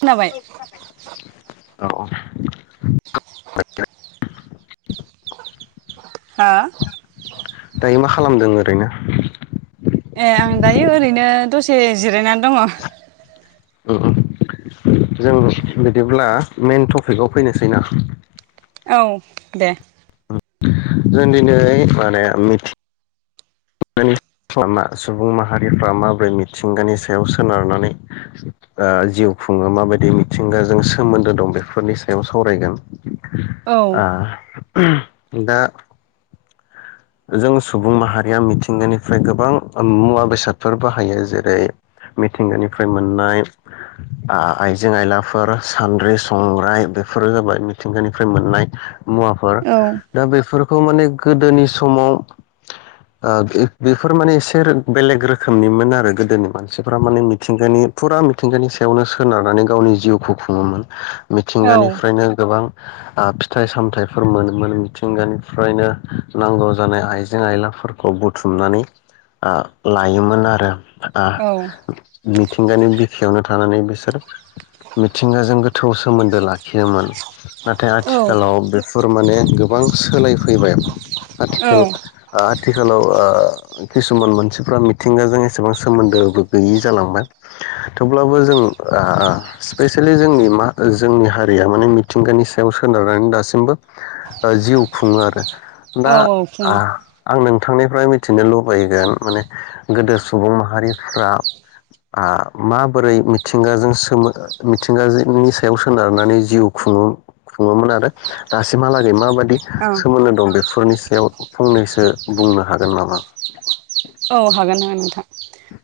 खोनाबाय औ। हा दायो मा खालामदों ओरैनो? ए आं दायो ओरैनो दसे जिरायनानै दङ। जों बिदिब्ला मेन टपिकआव फैनोसै ना। औ दे जों दिनै माने मिथि खालामा सुबुं माहारिफ्रा माबोरै मिथिंगानि सायाव सोनारनानै जिउ खुङो माबायदि मिथिंगाजों सोमोन्दो दं बेफोरनि सायाव सावरायगोन। औ आ। दा। जों सुबुं माहारिया मिथिंगानिफ्राय गोबां मुवा बेसादफोर बाहायो जेरै मिथिंगानिफ्राय मोननाय आइजें आयलाफोर सान्द्रि संग्राय बेफोरो जाबाय मिथिंगानिफ्राय मोननाय। मुवाफोर औ दा बेफोर। खौ माने गोदोनिस समाव ओ बेफोर माने एसे बेलेग रोखोमनिमोन आरो गोदोनि मानसिफोरा माने मिथिंगानि फुरा मिथिंगानि सायावनो सोनारनानै गावनि जिउखौ खुङोमोन। औ मिथिंगानिफ्रायनो गोबां ओ फिथाइ सामथाइफोर मोनोमोन मिथिंगानिफ्रायनो। नांगौ जानाय आइजें आइलाफोरखौ बुथुमनानै ओ लायोमोन आरो आ मिथिंगानि बिखा बेयावनो थानानै बिसोर मिथिंगाजों गोथौ सोमोन्दो लाखियोमोन। नाथाय औ आथिखालाव बेफोर माने गोबां सोलायफैबाय। औ आथिखाल ओ आथिखालाव ओ ओ- किसुमान मानसिफ्रा मिथिंगाजों एसेबां सोमोन्दोबो गैयि जालांबाय थेवब्लाबो जों ओ- आ स्पेसियेलि जोंनि मा जोंनि हारिया माने मिथिंगानि सायाव सोनारनानै दासिमबो जिउ खुङो आरो दा औ औ फुङाव आ- आं नोंथांनि नोंथांनिफ्राय मोनथिनो लुबैगोन माने गोदो सुबुं माहारिफ्रा आ- माबोरै मिथिंगाजों सोमो, मिथिंगानि सायाव सोनारनानै जिउ खुङो, खुङोमोन आरो दासिम हालागै माबादि औ सोमोन्दो दं बे फोरनि सायाव फंनैसो बुंनो हागोन नामा? औ हागोन हागोन नोंथां।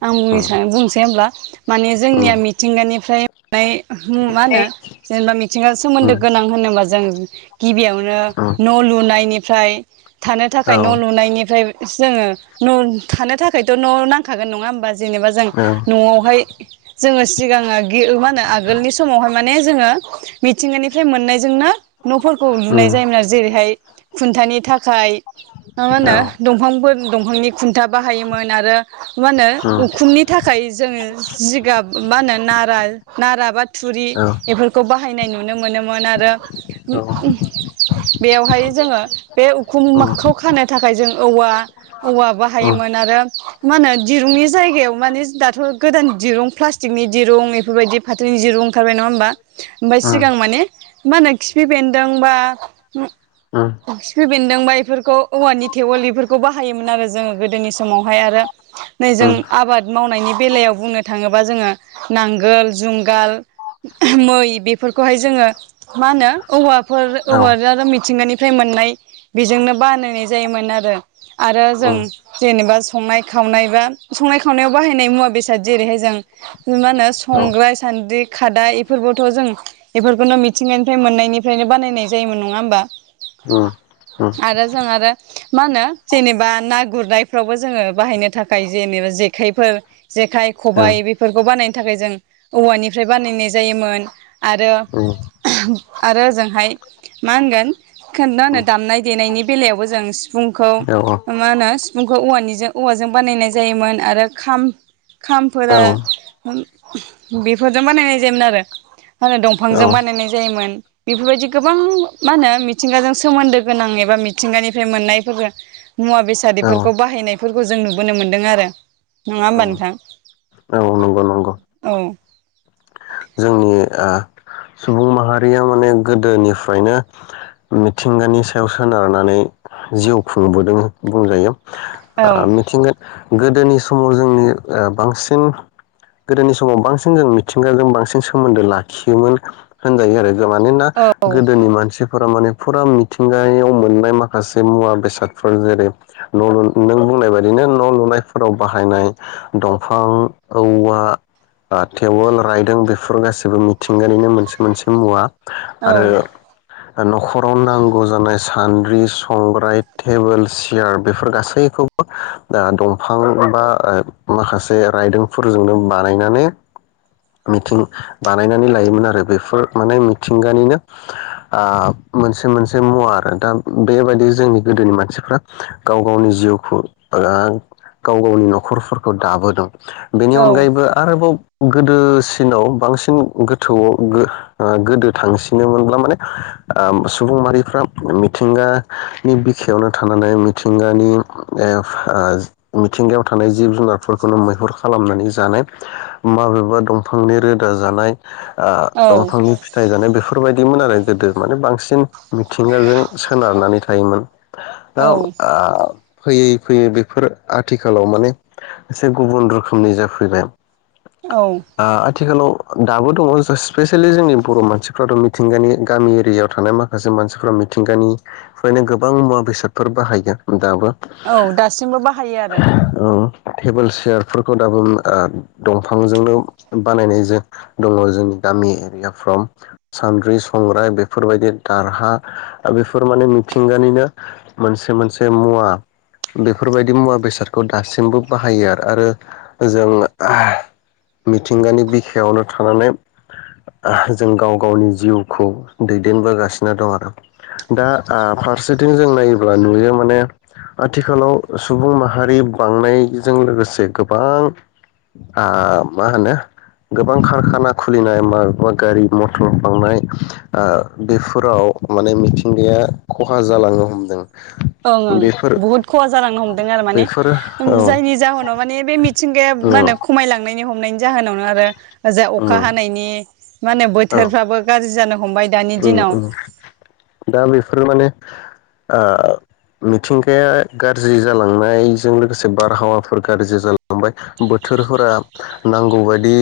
आं बुंनो उम सानो, बुंसै होमब्ला! माने जोंनिया मिथिंगानिफ्राय, फ्राय मा होनो जेनेबा मिथिंगाजों सोमोन्दो उम गोनां होनोबा जों गिबियावनो उम न' लुनायनि, ओमफ्राय, थानो उम थाखाय औ न' लुनायनिफ्राय, जोङो न' थानो थाखायथ' न' नांखागोन नङा होमबा, जेनेबा जों औ न'आवहाय जोङो सिगाङा मा होनो आगोलनि समावहाय माने बे जोङो मिथिंगानिफ्राय मोननायजोंनो न'फोरखौ लुनाय उम जायोमोन आरो जेरैहाय खुन्थानि थाखाय मा मा औ होनो दंफांफोर दंफांनि खुन् खुन्था बाहायोमोन आरो मा होनो उम उखुमनि थाखाय जोङो जिगाब मा होनो नारा, नारा बा थुरि औ बेफोरखौ बाहाय [unintelligible] नुनो मोनोमोन आरो उम बेयावहाय जोङो बे उम उखुमखौ खानो थाखाय जों औवा, औवा बाहाय उम औ उम औ उम औ उम औ थायोमोन आरो मा होनो दिरुंनि जायगायाव माने दाथ' गोदान दिरुं प्लास्टिकनि दिरुं बेफोरबायदि फाथोनि दिरुं ओंखारबाय नङा होमबा? ओमफ्राय औ सिगां माने मा होनो खिफि बेन्दों बा [unintelligible] बेनदोंबायफोरखौ औवानि थेवल बेफोरखौ बाहाय थायोमोन आरो जोङो। गोदोनि समावहाय आरो नै जों आबाद मावनायनि बेलायाव बुंनो थाङोबा जोङो नांगोल जंगाल मै बेफोरखौहाय जोङो मा होनो औवाफोर औवा आरो मिथिंगानि मोननाय बेजोंनो बानायनाय जायोमोन आरो आरो जों जेनेबा संनाय खावनाय बा संनाय खावनायाव बाहायनाय मुवा बेसाद जेरैहाय जों मा होनो संग्राय सान्द्रि खादा एफोरबोथ' जों एफोरखौनो मिथिंगानिफ्राय मोननायनिफ्रायनो बानायनाय जायोमोन नङा होमबा? ओम ओम। आरो जों आरो मा होनो जेनेबा ना गुरनायफ्रावबो जोङो बाहायनो थाखाय जेनेबा जेखायफोर जेखाइ खबाइ बेफोरखौ बानायनो थाखाय जों औवानिफ्राय बानायनाय जायोमोन आरो ओहो आरो ओजोंहाय मा होनगोन? खोन्था होनो दामनाय देनायनि बेलायावबो जों सिफुंखौ मा होनो फुंखौ औवानिजो औवाजों बानायनाय जायोमोन आरो खाम- खामफोरा बेफोरजों बानायनाय जायोमोन आरो मा होनो दंफांजों बानायनाय जायोमोन बेफोरबायदि गोबां मा होनो मिथिंगाजों सोमोन्दो गोनां एबा मिथिंगानिफ्राय मोननायफोरबो मुवा औ बेसादिफोर खौ बाहायनायफोरखौ जों नुबोनो मोन्दों आरो नङा औ होमबा नोंथां? औ नंगौ नंगौ औ जोंनि ओ सुबुं माहारिया माने गोदोनिफ्रायनो मिथिंगानि सायाव सोनारनानै जिउ खुंबोदों बुंजायो। ओ औ मिथिंगोन गोदोनि समाव जोंनि ओ बांसिन गोदोनि समाव बांसिन जों मिथिंगाजों बांसिन सोमोन्दो लाखियोमोन। होनजायो आरो। मानोना औ औ गोदोनि मानसिफोरा माने फोरा मिथिंगायाव मोननाय माखासे मुवा बेसादफोर जेरै नों बुंनाय बाददिनो न' लुनायफोराव बाहायनाय दंफां औवा टेवल रायदों बेफोर गासिबो मिथिंगायानिनो मोन मोनसे मोनसे मुवा औ आरो नखराव नांगौ जानाय सान्द्रि संग्राय टेबोल सियार बेफोर गासैखौबो दा दंफां बा ओ माखासे रायदोंफोरजोंनो बानायनानै मिथिं बानायनानै लायोमोन आरो। बेफोर माने मिथिंगानिनो ओ मोनसे मोनसे मुवा आरो दा बेबायदि जोंनि गोदोनि मानसिफ्रा गाव गावनि जिउखौ ओ गाव गावनि नखरफोरखौ दाबोदों। बेनि अनगायैबो आरोबाव गोदोसिनाव बांसिन गोथौआव गो-गोदो थांसिनोमोनब्ला माने ओ सुबुं माहारिफ्रा मिथिंगानि बिखायावनो थानानै मिथिंगानि ओ आ मिथिंगायाव थानाय जिब जुनारफोरखौनो मैहुर खालामनानै जानाय माबेबा दंफांनि रोदा जानाय औ दंफांनि फिथाइ जानाय बेफोरबायदिमोन आरो गोदो माने बांसिन मिथिंगाजों सोनारनानै थायोमोन दा औ फैयै फैयै बेफोर आथिखालाव माने एसे गुबुन रोखोमनि जाफैबाय। औ आ आथिखालाव दाबो दङ जास स्‍पेशलि जोंनि बर' मानसिफ्राथ' मिथिंगानि गामि एरियायाव थानाय माखासे मानसिफ्रा मिथिंगानिफ्रायनो गोबां मुवा बेसादफोर बाहायगोन उम। गाब' ह औ दासिमबो बाहायो आरो औ। टेबोल चयारफोरखौ दाबोनो आ दंफांजोंनो बानायनाय जों दङ जोंनि गामि एरिया फ्रम सान्द्रि संग्राय बेफोरबायदि दारहा बेफोर माने मिथिंगानिनो मोनसे मोनसे मुवा बेफोरबायदि मुवा बेसादखौ दासिमबो बाहायो आरो आरो जों आ मिथिंगानि बिखायावनो थानानै आ जों गाव गावनि जिउखौ दैदेनबोगासिनो दं आरो दा आ फारसेथिं जों नायोब्ला नुयो माने आथिखालाव सुबुं माहारि बांनायजों लोगोसे गोबां आ मा होनो गोबां खारखाना खुलिनाय मा गारि मथर बांनाय आ बेफोराव माने मिथिंगाया खहा जालांनो हमदों। ओं ओं बेफोर बुहुद खहा जालांनो हमदों आरो माने बेफोर औ औ जायनि जाहोनाव माने बे मिथिंगाया मा उम होनो खमायलांनायनि हम हमनायनि जाहोनावनो आरो जा अखा औ हानायनि मानो बोथोरफ्राबो गाजि जानो हमबाय। दानि औ दिनाव औ दा बेफोर माने आ मिथिंगाया गाज्रि जालांनायजों लोगोसे बारहावाफोर गाज्रि जालांबाय बोथोरफोरा नांगौ बायदि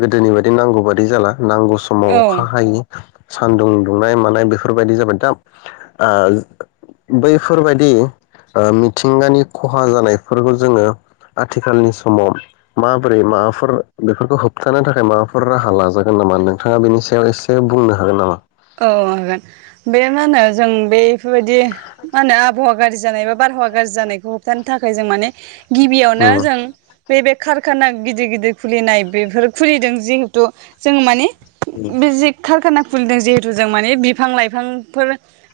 गोदोनि बायदि नांगौ बायदि जाला। नांगौ समाव औ अखा हायो। सान्दुं दुंनाय मानाय बेफोरबायदि जाबाय दा आ बैफोरबायदि आ मिथिंगानि खहा जानायफोरबो जोङो आथिखालनि समाव माबोरै माबाफोर बेफोरखौ होबथानो थाखाय माबाफोर राहा लाजागोन नामा नोंथाङा बेनि सायाव एसे बुंना हागोन नामा? ओ हागोन बे मा होनो जों बे बादि मा होनो आबहावा गाज्रि जानाय बा बारहावा गाज्रि जानायखौ होबथानो थाखाय जों माने गिबियावनो उम जों बे बे कारखाना गिदिर गिदिर खुलिनाय बेफोर खुलिदों जिहेथु जों माने उम बिजि खारखाना खुलदो जे थुजों माने बिफां लाइफांफोर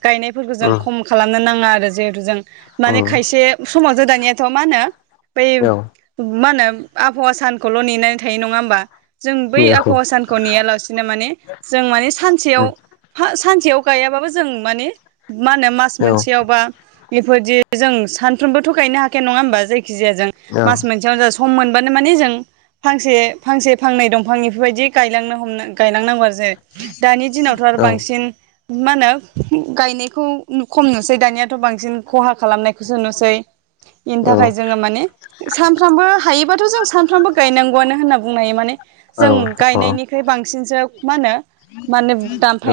गायनायफोरखौ जों खम खालामनो नां [unintelligible] आरो जिहेतु जों उम औ उम माने खायसे समाज गोदानियाथ' मा होनो बे औ मा होनो आबहावा सानखौल' नेनानै थायो नङा होमबा। जों बै औ आबहावा सानखौ नेयालासिनो माने जों माने सानसेयाव सानसेयाव गायाबाबो जों माने मा होनो मास मोनसेयावबा बेफोरदि जों सानफ्रोमबो थ' गायनो हाखाया नङा होमबा जाय जे जों मास मोनसेयावनो स सम मोनबानो माने जों फांसे फांसे फांनै दंफां बेफोरबायदि गायलांनो हम गायलांनांगौ आरो जों दानि दिनाव। आरो औ बांसिन मा होनो गायनायखौ खम नुसै दानियाथ' बांसिन खहा खालामनाय सो नुसै बेनि थाखाय जोङो माने सानफ्रामबो हायोबाथ' जों सानफ्रामबो गायनांगौआनो होनना बुंनो हायो माने औ जों गायनायनिख्रुइ बांसिनसो मा होनो माने।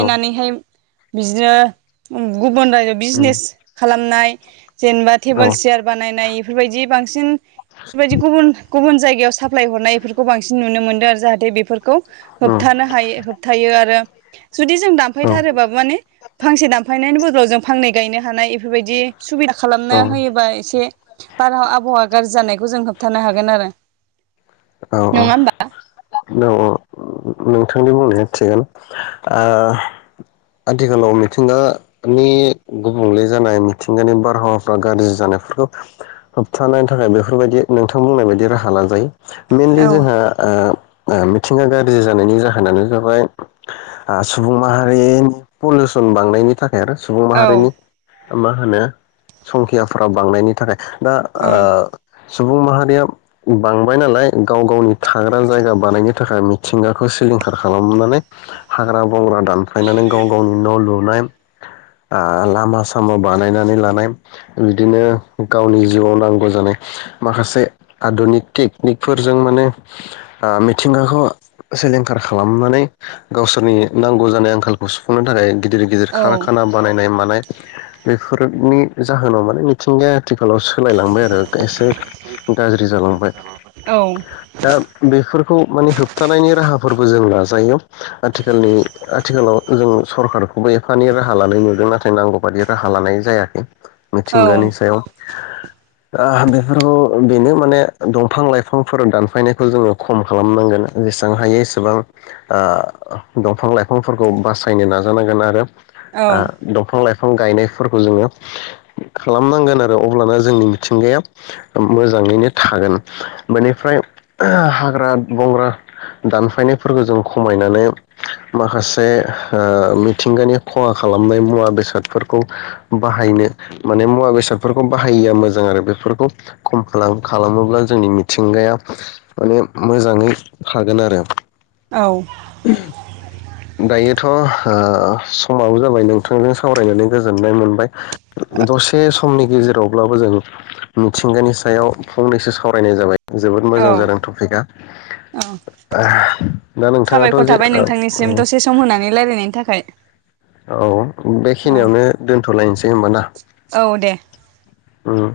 औ बिदिनो [unintelligible] गुबुन रायजोआव उम बिजनेस खालामनाय। जेनेबा औ टेबोल चयार बानायनाय बेफोरबायदि। बांसिन बिफोरबायदि गुबुन गुबुन जायगायाव साफ सोलाय हरनाय बेफोरखौ बांसिन नुनो मोनो। जाहाथे बेफोरखौ खौ उम होबथानो हायो होबथायो आरो जुदि जों औ दानफैथारोब्लाबो माने। फांसे दामफायनायनि बदलाव जों फांनै गायनो हानाय बेफोरबायदि। सुबिदा खालामनो होयोबा एसे। बार आबहावा गाज्रि जानायखौ जों होबथानो हागोन आरो। औ नङा होमबा? औ औ नोंथांनि बुंनाया थिगानो ओ आथिखालाव मिथिंगानि गुबुंले जानाय मिथिंगानि बारहावाफ्रा गाज्रि जानायफोरखौ होबथानायनि थाखाय बेफोरबायदि नोंथां बुंनाय बायदि राहा लाजायो। मेनलि औ जोंहा ओ मिथिंगा गाज्रि जानायनि जाहोनानो जाबाय सुबुं माहारिनि पलिउसन बांनायनि थाखाय। आरो सुबुं औ माहारिनि [unintelligible] मा होनो संखियाफोरा बांनायनि थाखाय। दा ओ। सुबुं माहारिया बांबाय नालाय गाव गावनि थाग्रा जायगा बानायनो थाखाय मिथिंगाखौ सिलिंखार खालामनानै हाग्रा। बंग्रा दानफ्लायनानै गाव गावनि न' लुनाय। ओ लामा सामा बानायनानै लानाय बिदिनो गावनि जिउआव नांगौ जानाय माखासे आधुनिक टेकनिकफोरजों माने। ओ मिथिंगाखौ सिलिंखार खालामनानै गावसोरनि नांगौ जानाय आंखालखौ सुफुंनो थाखाय गिदिर गिदिर ओं औ खारखाना बानायनाय मानाय। बेफोरनि जाहोनाव माने मिथिंगाया आथिखालाव सोलायलांबाय आरो खायसे [unintelligible] औ दा बेफोरखौ माने होबथानायनि राहाफोरबो जों लाजायो आथिखालनि आथिखालाव जों सरखारखौबो एफाएनै राहा लानाय नुदों नाथाय नांगौ बादि राहा लानाय जायाखै। औ मिथिंगानि सायाव ओ बेफोरखौ बेनो माने दंफां-लाइफांफोर दानफायनो बखौ जोङो खम खालामनांगोन जेसेबां हायो एसेबां ओह दंफां लाइफांफोरखौ बासायनो नाजानांगोन आरो आ औ दंफां लाय बिफां गायनायफोरखौ जोङो खालामनांगोन आरो अब्लानो जोंनि मिथिंगाया मोजाङैनो थागोन। बेनिफ्राय हाग्रा बंग्रा दानफायनायफोरखौ जों खमायनानै माखासे ओ मिथिंगानि खहा खालामनाय मुवा बेसादफोरखौ बाहायनो माने मुवा बेसादफोरखौ बाहायिया मोजां आरो बेफोरखौ खम खालामोब्ला जोंनि मिथिंगाया माने मोजाङै हागोन आरो। औ [inaudible] दायोथ ओ समाबो जाबाय नोंथांजों सावरायनानै गोजोननाय मोनबाय दसे समनि गेजेरावब्लाबो जों मिथिंगानि सायाव फंनैसो सावरायनाय जाबाय। जोबोद औ मोजां जादों टपिकआ औ आहह दा नोंथाङाथ' जे सिम दसे सम होनानै रायलायनायनि थाखाय औ बेखिनियावनो औ दोनथलायनोसै होमबाना औ दे औ